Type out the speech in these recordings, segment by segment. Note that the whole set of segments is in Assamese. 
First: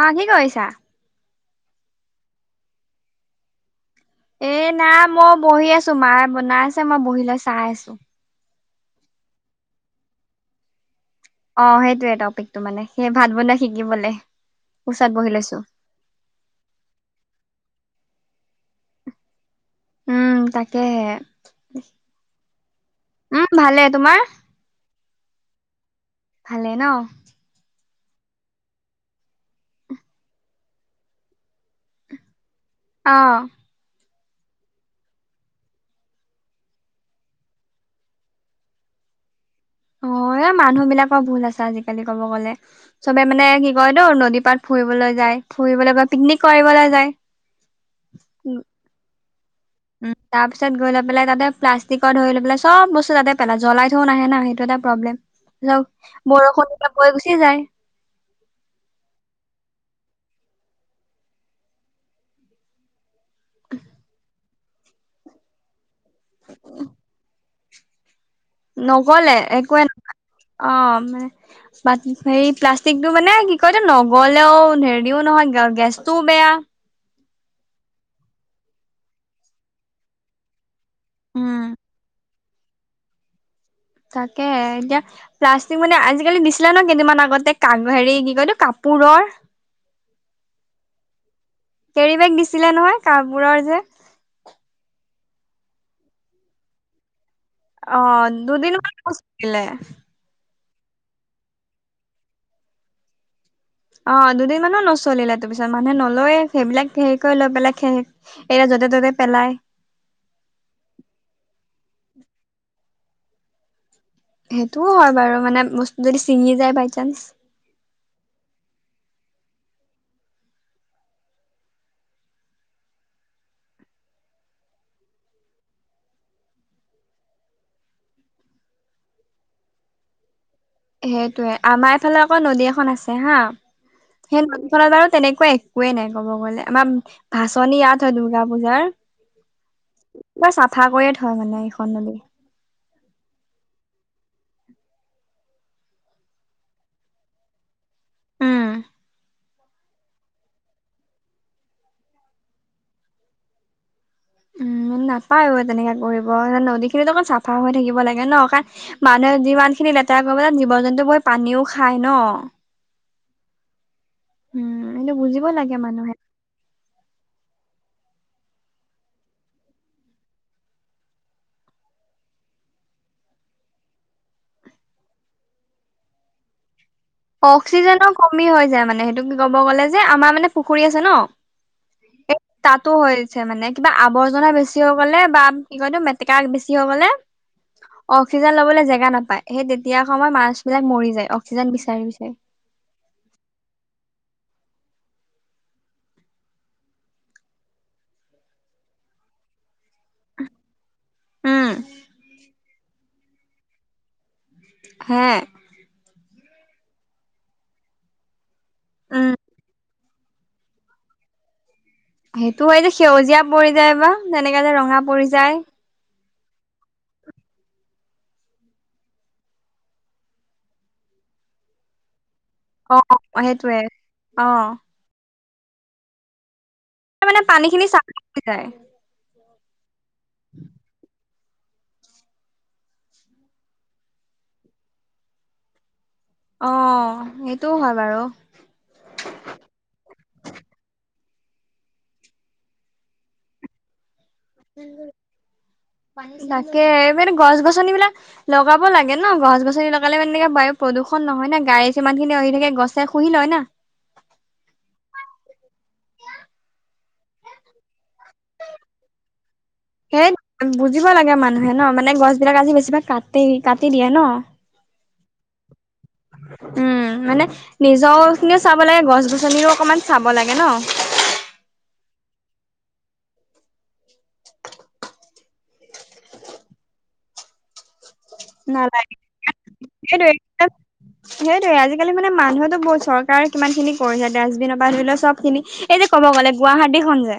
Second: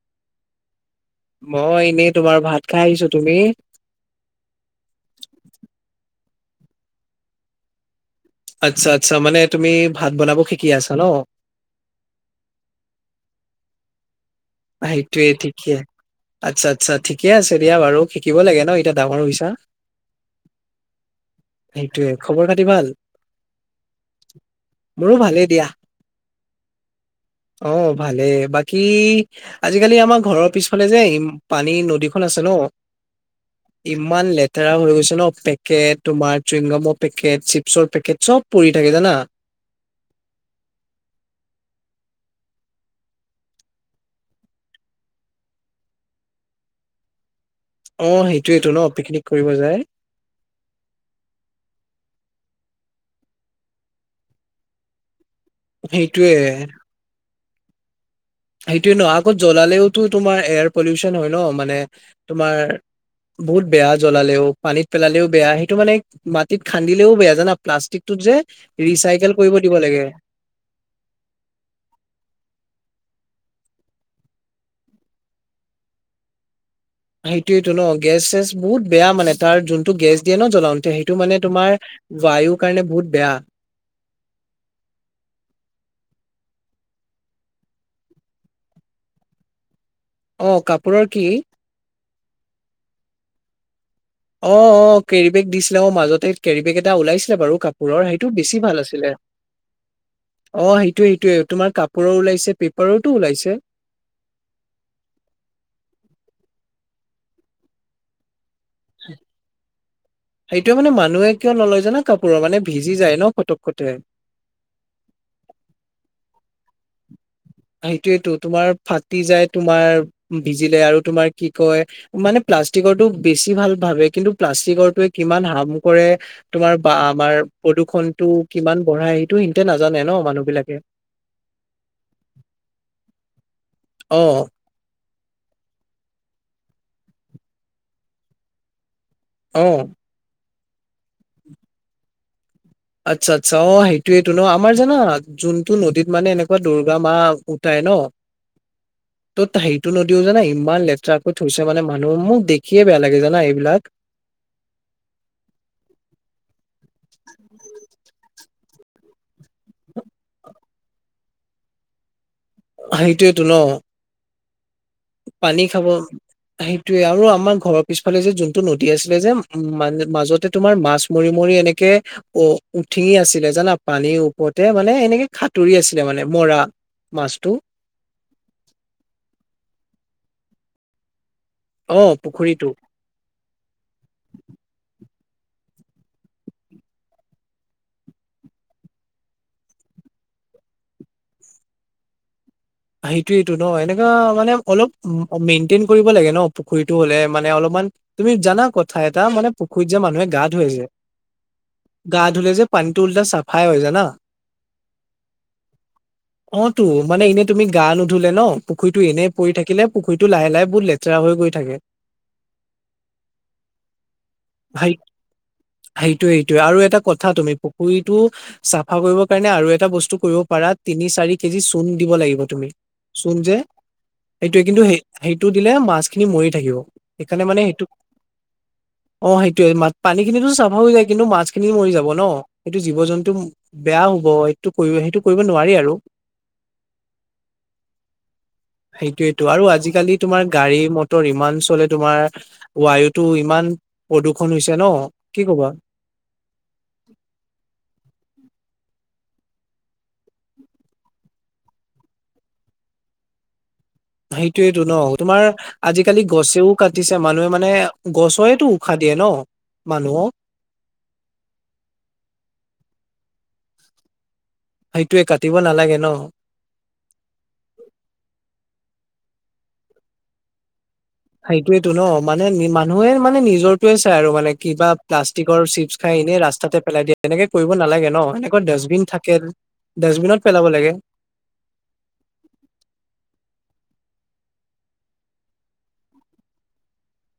অ কি কৰিছা মই এনেই তোমাৰ ভাত খাই আহিছো তুমি এ নাই মই বহি আছো মায় বনাই আছে মই বহি লৈ চাই আছো। আচ্ছা আচ্ছা মানে তুমি ভাত বনাব শিকি আছা ন অ সেইটোয়ে টপিকটো মানে সেই ভাত বনাই শিকিবলৈ সেইটোয়ে ঠিকে আচ্ছা আচ্ছা ঠিকে আছে দিয়া বাৰু শাকিব লাগে ন এতিয়া ডাঙৰ হৈছা উম তাকেহে সেইটোয়ে খবৰ খাতি ভাল উম ভালে তোমাৰ মোৰো ভালেই দিয়া। ভালেই ন অ ভালে বাকী আজিকালি আমাৰ ঘৰৰ পিছফালে যে ই পানী নদীখন আছে ন আহ ইমান লেতেৰা হৈ গৈছে ন পেকেট তোমাৰ চুইংগামৰ পেকেট চিপছৰ পেকেটব পৰি থাকে জান আ অ মানুহ বিলাকৰ ভুল আছে আজিকালি ক'ব গ'লে চবে মানে কি কয় তো নদী পাত ফুৰিবলৈ যায়। ফুৰিবলৈ বা পিকনিক কৰিবলৈ যায়। অ সেইটোয়েতটো ন পিকনিক কৰিব যায় উম তাৰ পিছত গৈলে পেলাই তাতে প্লাষ্টিক ধৰি ল পাই চব বস্তু তাতে পেলা জ্বলাই থও নাহে ন সেইটো এটা পব্লেম। যাওক সেইটোয়ে বৰষুণ যেতিয়া বৈ গুচিয়ে যায় সেইটোৱে ন আগত জ্বলালেওতো তোমাৰ এয়াৰ পলিউচন হয় ন মানে তোমাৰ বহুত বেয়া জ্বলালেও পানীত পেলালেও বেয়া সেইটো মানে মাটিত খান্দিলেও বেয়া জানা প্লাষ্টিক নগলে একোৱে অ হে প্লাষ্টিকটো মানে কি কয়তো নগ'লেও হেৰিও নহয় গেছটোও বেয়া সেইটোয়েটো ন গেছ চেছ বহুত বেয়া মানে তাৰ যোনটো গেছ দিয়ে ন জ্বলাও সেইটো মানে তোমাৰ বায়ুৰ কাৰণে বহুত বেয়া তাকে এতিয়া প্লাষ্টিক মানে আজিকালি দিছিলে ন কেইদিনান আগতে কা হেৰি কি কয়তো কাপ পুৰৰ অ কাপোৰৰ কি কেৰি বেগ দিছিলে নহয় কাপোৰৰ যে অ অ কেৰিবেগ দিছিলে অ মাজতে কেৰিবেগ এটা ওলাইছিল বাৰু অ কাপোৰৰ সেইটো বেছি দুদিন ভাল মান আছিলে নচলিলে অ সেইটোৱে সেইটোৱে তোমাৰ কাপোৰৰ ওলাইছে পেপাৰৰো ওলাইছে অ দুদিন মানো নচলিলে কৈ লৈ পেলাই এয়া য'তে ত'তে পেলাই সেইটোৱে মানে মানুহে কিয় নলয় যানা কাপোৰৰ মানে ভিজি যায় ন ফটক কটে সেইটোও হয় বাৰু মানে বস্তু যদি ছিঙি যায় বাই চান্স সেইটোৱেটো তোমাৰ ফাটি যায় তোমাৰ ভিজিলে আৰু তোমাৰ কি কয় মানে প্লাষ্টিকৰটো বেছি ভাল ভাবে কিন্তু প্লাষ্টিকৰটোৱে কিমান হাৰ্ম কৰে তোমাৰ বা আমাৰ প্ৰদূষণ টো কিমান বঢ়াই সেইটো সিতে নাজানে ন মানুহ বিলাক সেইটোৱে আমাৰ এইফালে আকৌ নদী এখন আছে হা অ সেই নদীখনত বাৰু তেনেকুৱা একোৱে নাই ক'ব গলে আমাৰ ভাচনি ইয়াত হয় দুৰ্গা পূজাৰ অ পোৰা চাফা কৰিয়ে থউ মানে এইখন নদী। আচ্ছা আচ্ছা অ সেইটোৱেটো ন আমাৰ জানা যোনটো নদীত মানে এনেকুৱা দুৰ্গা মা উঠাই ন উম ত' সেইটো নদীও জানা ইমান লেতেৰাকৈ থৈছে মানে মানুহ মোক দেখিয়ে বেয়া লাগে জানা এইবিলাক। উম নাপায় তেনেকে কৰিব নদী খিনিত অকণ চাফা হৈ থাকিব লাগে ন কাৰণ মানুহে যিমানখিনি লেতেৰা কৰিব জীৱ জন্তু গৈ পানীও খায় ন সেইটোৱেটো ন উম সেইটো বুজিব পানী লাগে খাব মানুহে সেইটোৱে আৰু আমাৰ ঘৰত পিছফালে যে যোনটো নদী আছিলে যে উম মাজতে তোমাৰ মাছ মৰি মৰি এনেকে অ ঠিঙি আছিলে জানা পানীৰ ওপৰতে মানে এনেকে হাতুৰী আছিলে মানে মৰা মাছটো অক্সিজেনৰ কমি হৈ যায় মানে সেইটো কি ক'ব গ'লে যে আমাৰ মানে পুখুৰী আছে ন অ এই পুখুৰীটো তাতো হৈছে মানে কিবা আৱৰ্জনা বেছি হৈ গ'লে বাম কি কয়তো মেটেকা বেছি হ'য় গলে অক্সিজেন লব জেগা নাপায় সেই তেতিয়া সময়ত মাছ বিলাক মৰি যায় অক্সিজেন বিচ বিচাৰি বিচাৰি সেইটোয়েইটো ন এনেকা মানে অলপ মেইনটেইন কৰিব লাগে ন পুখুৰীতটো হ'লে মানে অলপ মান তুমি জানা কথা এটা মানে পুখুৰীত যে মানুহে গা ধুৱে যে মান উম গা ধুলে যে পানীটো উল্টা চাফাই হৈ জানা হে অ টো মানে এনে তুমি গা নুধুলে ন পুখুৰতটো এনেই উম পৰি থাকিলে পুখুৰীতো লাহে লাহে বহুত লেতেৰা হৈ গৈ থাকে সেইটো হয় যে সেউজীয়া পৰি যায় বা তেনেকা যে ৰঙা পৰি যায় সেইটোৱে, আৰু এটা কথা তুমি পুখুৰীতো চাফা কৰিব কাৰণে আৰু এটা বস্তু কৰিব পাৰা তিনি চা চাৰি কেজি চোন দিব লাগিব তুমি অ চোন যে সেইটোৱে অ সেইটোৱে কিন্তু সেই দিলে মাছ খিনি মৰি থাকিব সেইকাৰণে মানে পানী সেইটো খিনি চাফা হৈ যায় অ সে টোৱে পানী খিনিটো চফা হৈ যায় কিন্তু মাছ খিনি মৰি যাব ন সেইটো জীৱ জন্তু বেয়া হব সেইটো সেইটো কৰিব নোৱাৰি আৰু অ সেইটোও হয় বাৰু সেইটোয়েতটো আৰু আজিকালি তোমাৰ গাড়ী মটৰ ৰ ইমান চলে তোমাৰ ৱায়োটো ইমান প্ৰদূষণ হৈছে ন কি ক'বা? তাকে মানে গছ গছনিবলাক লগাব লাগে ন গছ গছনি লগালে মানে বায়ু প্ৰদূষণ নহয় না গাড়ীযিমান খিনি আহি থাকে গছে শুহি লয় না সেইটোয়ো ন তোমাৰ আজিকালি গছেও কাটিছে মানুহে মানে হয়েতো উশাহ দিয়ে ন। সেই মানুহক বুজিব লাগে মানুহে ন মানে গছ বিলাক আজি বেছিভাগ কাটেই কাটি দিয়ে ন সেইটয়ে কাটিব নালাগে ন উম মানে নিজৰ খিনি চাব লাগে গছ গছ গননিও অকণমান চাব লাগে ন সেইটোয়েতো ন মানে মানুহে মানে নিজৰটোয়ে চাই আৰু মানে কিবা প্লাষ্টিকৰ চিপছ খাই এনেই ৰাস্তাতে পেলাই দিয়ে এনেকে কৰিব নালাগে ন এনেকৈ ডাষ্টবিন নালাগে থাকে ডাষ্টবিনত পেলাব লাগে সেইটয়ে আজিকালি মানে মানুহতো বহু চৰকাৰে কিমান খিনি- পৰিছে ডাষ্টবিননৰ পৰা ধৰিলেও সব খিনি এই যে ক'ব গ'লে গুৱাহাটী খন যে।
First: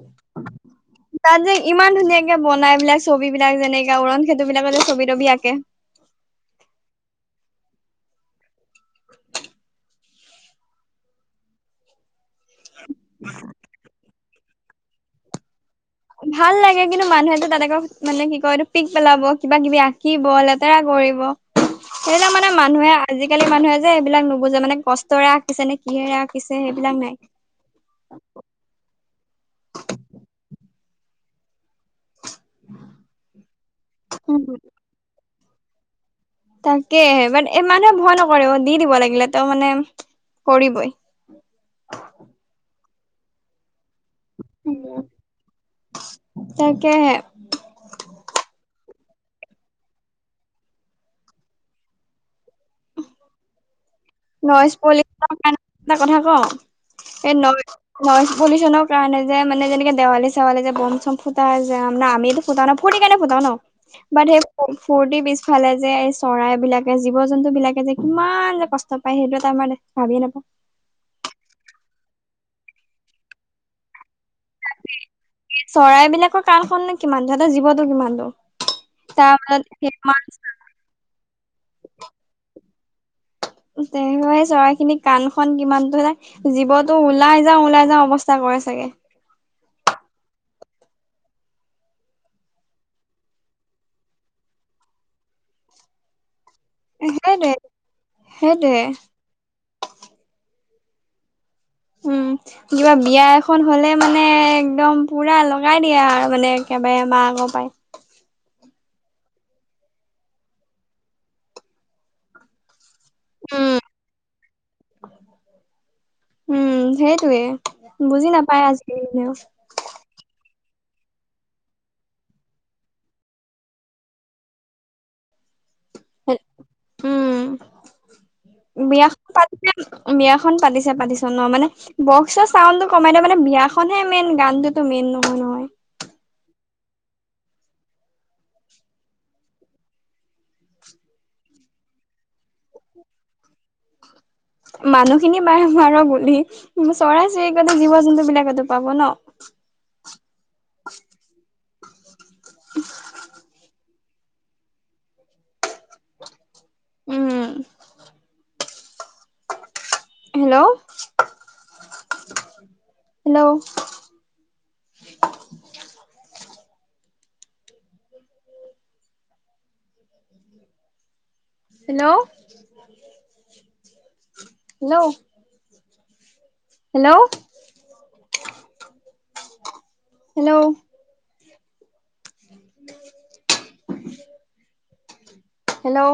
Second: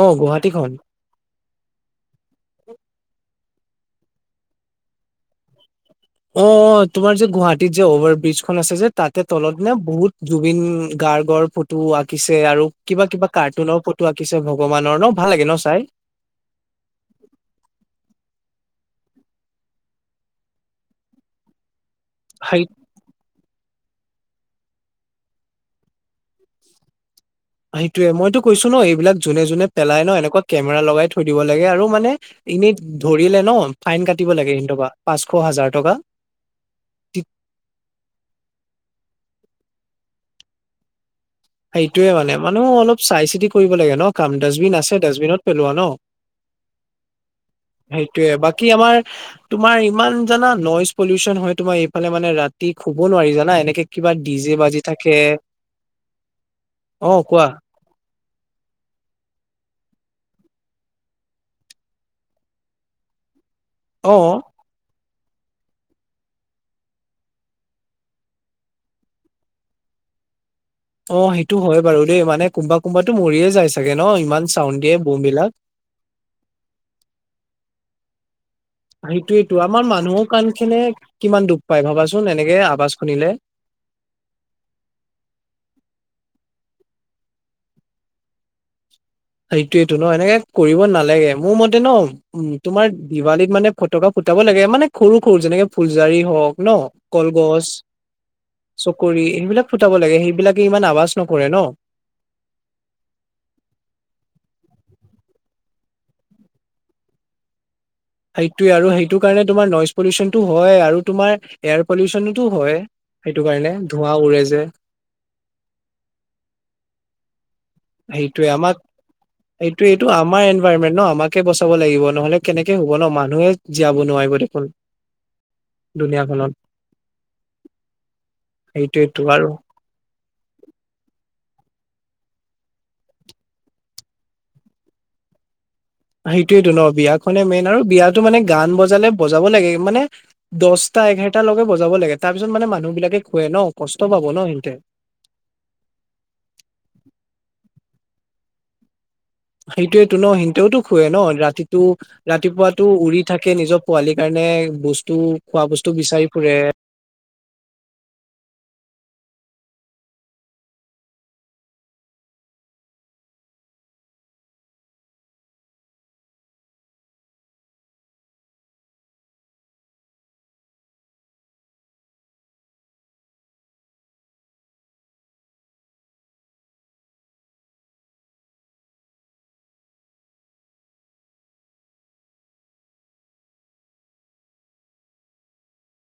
অ গুৱাহাটীখন যে ইমান ধুনীয়াকে বনাই পেলাই ছবি বিলাক যেনেকে উওৰণ সেতু বিলাকলে ছবি তবি আঁকে অ তোমাৰ যে গুৱাহাটীৰ যে অভাৰ ব্ৰিজখন আছে যে তাতে তলত নে বহুত জুবিন গ গাৰ্গৰ ফটো আঁকিছে আৰু কিবা কিবা কাৰ্টুনৰ ফটো আঁকিছে ভগৱানৰ ন ভাল লাগে ন চাই ভাল লাগে কিন্তু মানুহেতটো তাত আকৌ মানে কি কয় এইটো পিক পেলাব কিবা কিবি আঁকিব লেতেৰা কৰিব সেইবিলাক মানে সেই মানুহে আজি আজিকালি মানুহে যে এইবিলাক নুবুজে মানে কষ্টৰে আঁকিছে কিহৰে আঁকিছে সেইবিলাক নাই সেইটোয়ে মইতো কৈছো ন এইবিলাক যোনে যোনে পেলাই ন এনেকুৱা কেমেৰা লগাই থৈ দিব লাগে আৰু মানে এনে ধৰিলে ন ফাইন কাটিব উম, লাগে ইহঁতৰ পা শ হাজাৰ টকা তাকে ব এই মানুহে ভয় নকৰে দি দিব লাগিলে তো মানে কৰিবই সেইটোয়ে মানে মানুহ অলপ চাই চিতি কৰিব লাগে ন কাম ডাষ্টবিন আছে ডাষ্টবিনত পেলোৱা ন তাকেহে সেইটোয়ে বাকী আমাৰ তোমাৰ ইমান জানা নইজ পলিউচন হয় তোমাৰ এইফালে মানে ৰাতি শুব নোৱাৰি জানা এনেকে। কিবা ডিজে নইজ বাজি থাকে পলিউচনৰ কাৰণে এটা কথা অ কওঁ এই কোৱা নইজ নইজ পলিউচনৰ কাৰণে যে মানে যেনেকে দেৱালী চেৱালী যে বম চম ফুটাই যে আমিতো ফুটা ন ফূৰ্তি কেনে ফুটাও ন অ বাত সেই ফূৰ্তিৰ পিছফালে যে এই চৰাই বিলাকে জীৱ জন্তু বিলাকে যে কিমান যে কষ্ট। নাপায় সেইটো আমাৰ ভাবিয়ে নাপায় অ সেইটো হয় বাৰু দেই মানে কোনবা কোনবাতো মৰিয়ে যায় চাগে ন ইমান চাউণ্ড দিয়ে বম বিলাক চৰাই বিলাকৰ কাণ খন নু কিমান সিহঁতৰ জীৱতটো কিমানতো। সেইটোয়েটো আমাৰ মানুহৰ কাণখনে কিমান দুখ পায় ভাবাচোন এনেকে আৱাজ শুনিলে। তে সেই চৰাই খিনি কাণ খন কিমানতো জীৱতো ওলাই যাও ওলাই যাও অৱস্থা কৰে হয় চাগে। সেইটোয়েইটো ন এনেকে কৰিব নালাগে মোৰ মতে ন উম তোমাৰ দিৱালীত মানে ফটকা ফুটাব লাগে মানে সৰু সৰু যেনেকে ফুলজাৰী হওঁক ন সেইটোৱে কলগছ সেইটোৱে চকৰি এইনবিলাক ফুটাব লাগে সেইবিলাক ইমান আৱাজ নকৰে ন উম কিবা বিয়া এখন হ'লে মানে একদম পুৰা লগাই দিয়া আৰু মানে একেবাৰে মাৰ গম পাই সেইটোৱে আৰু সেইটো কাৰণে তোমাৰ নইজ পলিউচনতটো হয় আৰু তোমাৰ এয়াৰ পলিউচনতো হয়। সেইটো উম কাৰণে ধোঁৱা উৰে যে উম সেইটোৱে বুজি সেইটোয়ে নাপায় আমাক আজিকালি কোনেও। সেইটোয়ে এইটো আমাৰ এ পাৰিয়ে ন আমাৰ কেইবছৰ হ'ব লাগিব নহ'লে কেনেকে হ'ব ন মানুহে জীয়াব নোৱাৰিব দেখোন। দুনীয়াখনত উম বিয়াখন পাতিছে বিয়াখন পাতিছে পাতিছ ন মানে বক্সৰ চাউনটো কমাই দিওঁ মানে বিয়াখনহে মেইন গানটোতো মেইন নহয় নহয়। সেইটোৱে তো ন বিয়াখনে মেইন আৰু বিয়াতটো মানে গান বজালে বজাব লাগে মানে দহটা এঘাৰটা লকে বজাব লাগে তাৰ পিছত মানে মানুহ বিলাকে খুৱে ন' কষ্ট পাব। ন সিহঁতে মানুহখিনি বাৰু মাৰ' গুলি চৰাই-চিৰিকটি জীৱ-জন্তু বিলাকেতো পাব ন'? টো ৰাতিপুৱাতটো উৰি থাকে নিজৰ পোৱালি কাৰণে বস্তু, খোৱা বস্তু বিচাৰি ফুৰে। Um hello hello hello hello! Hello hello hello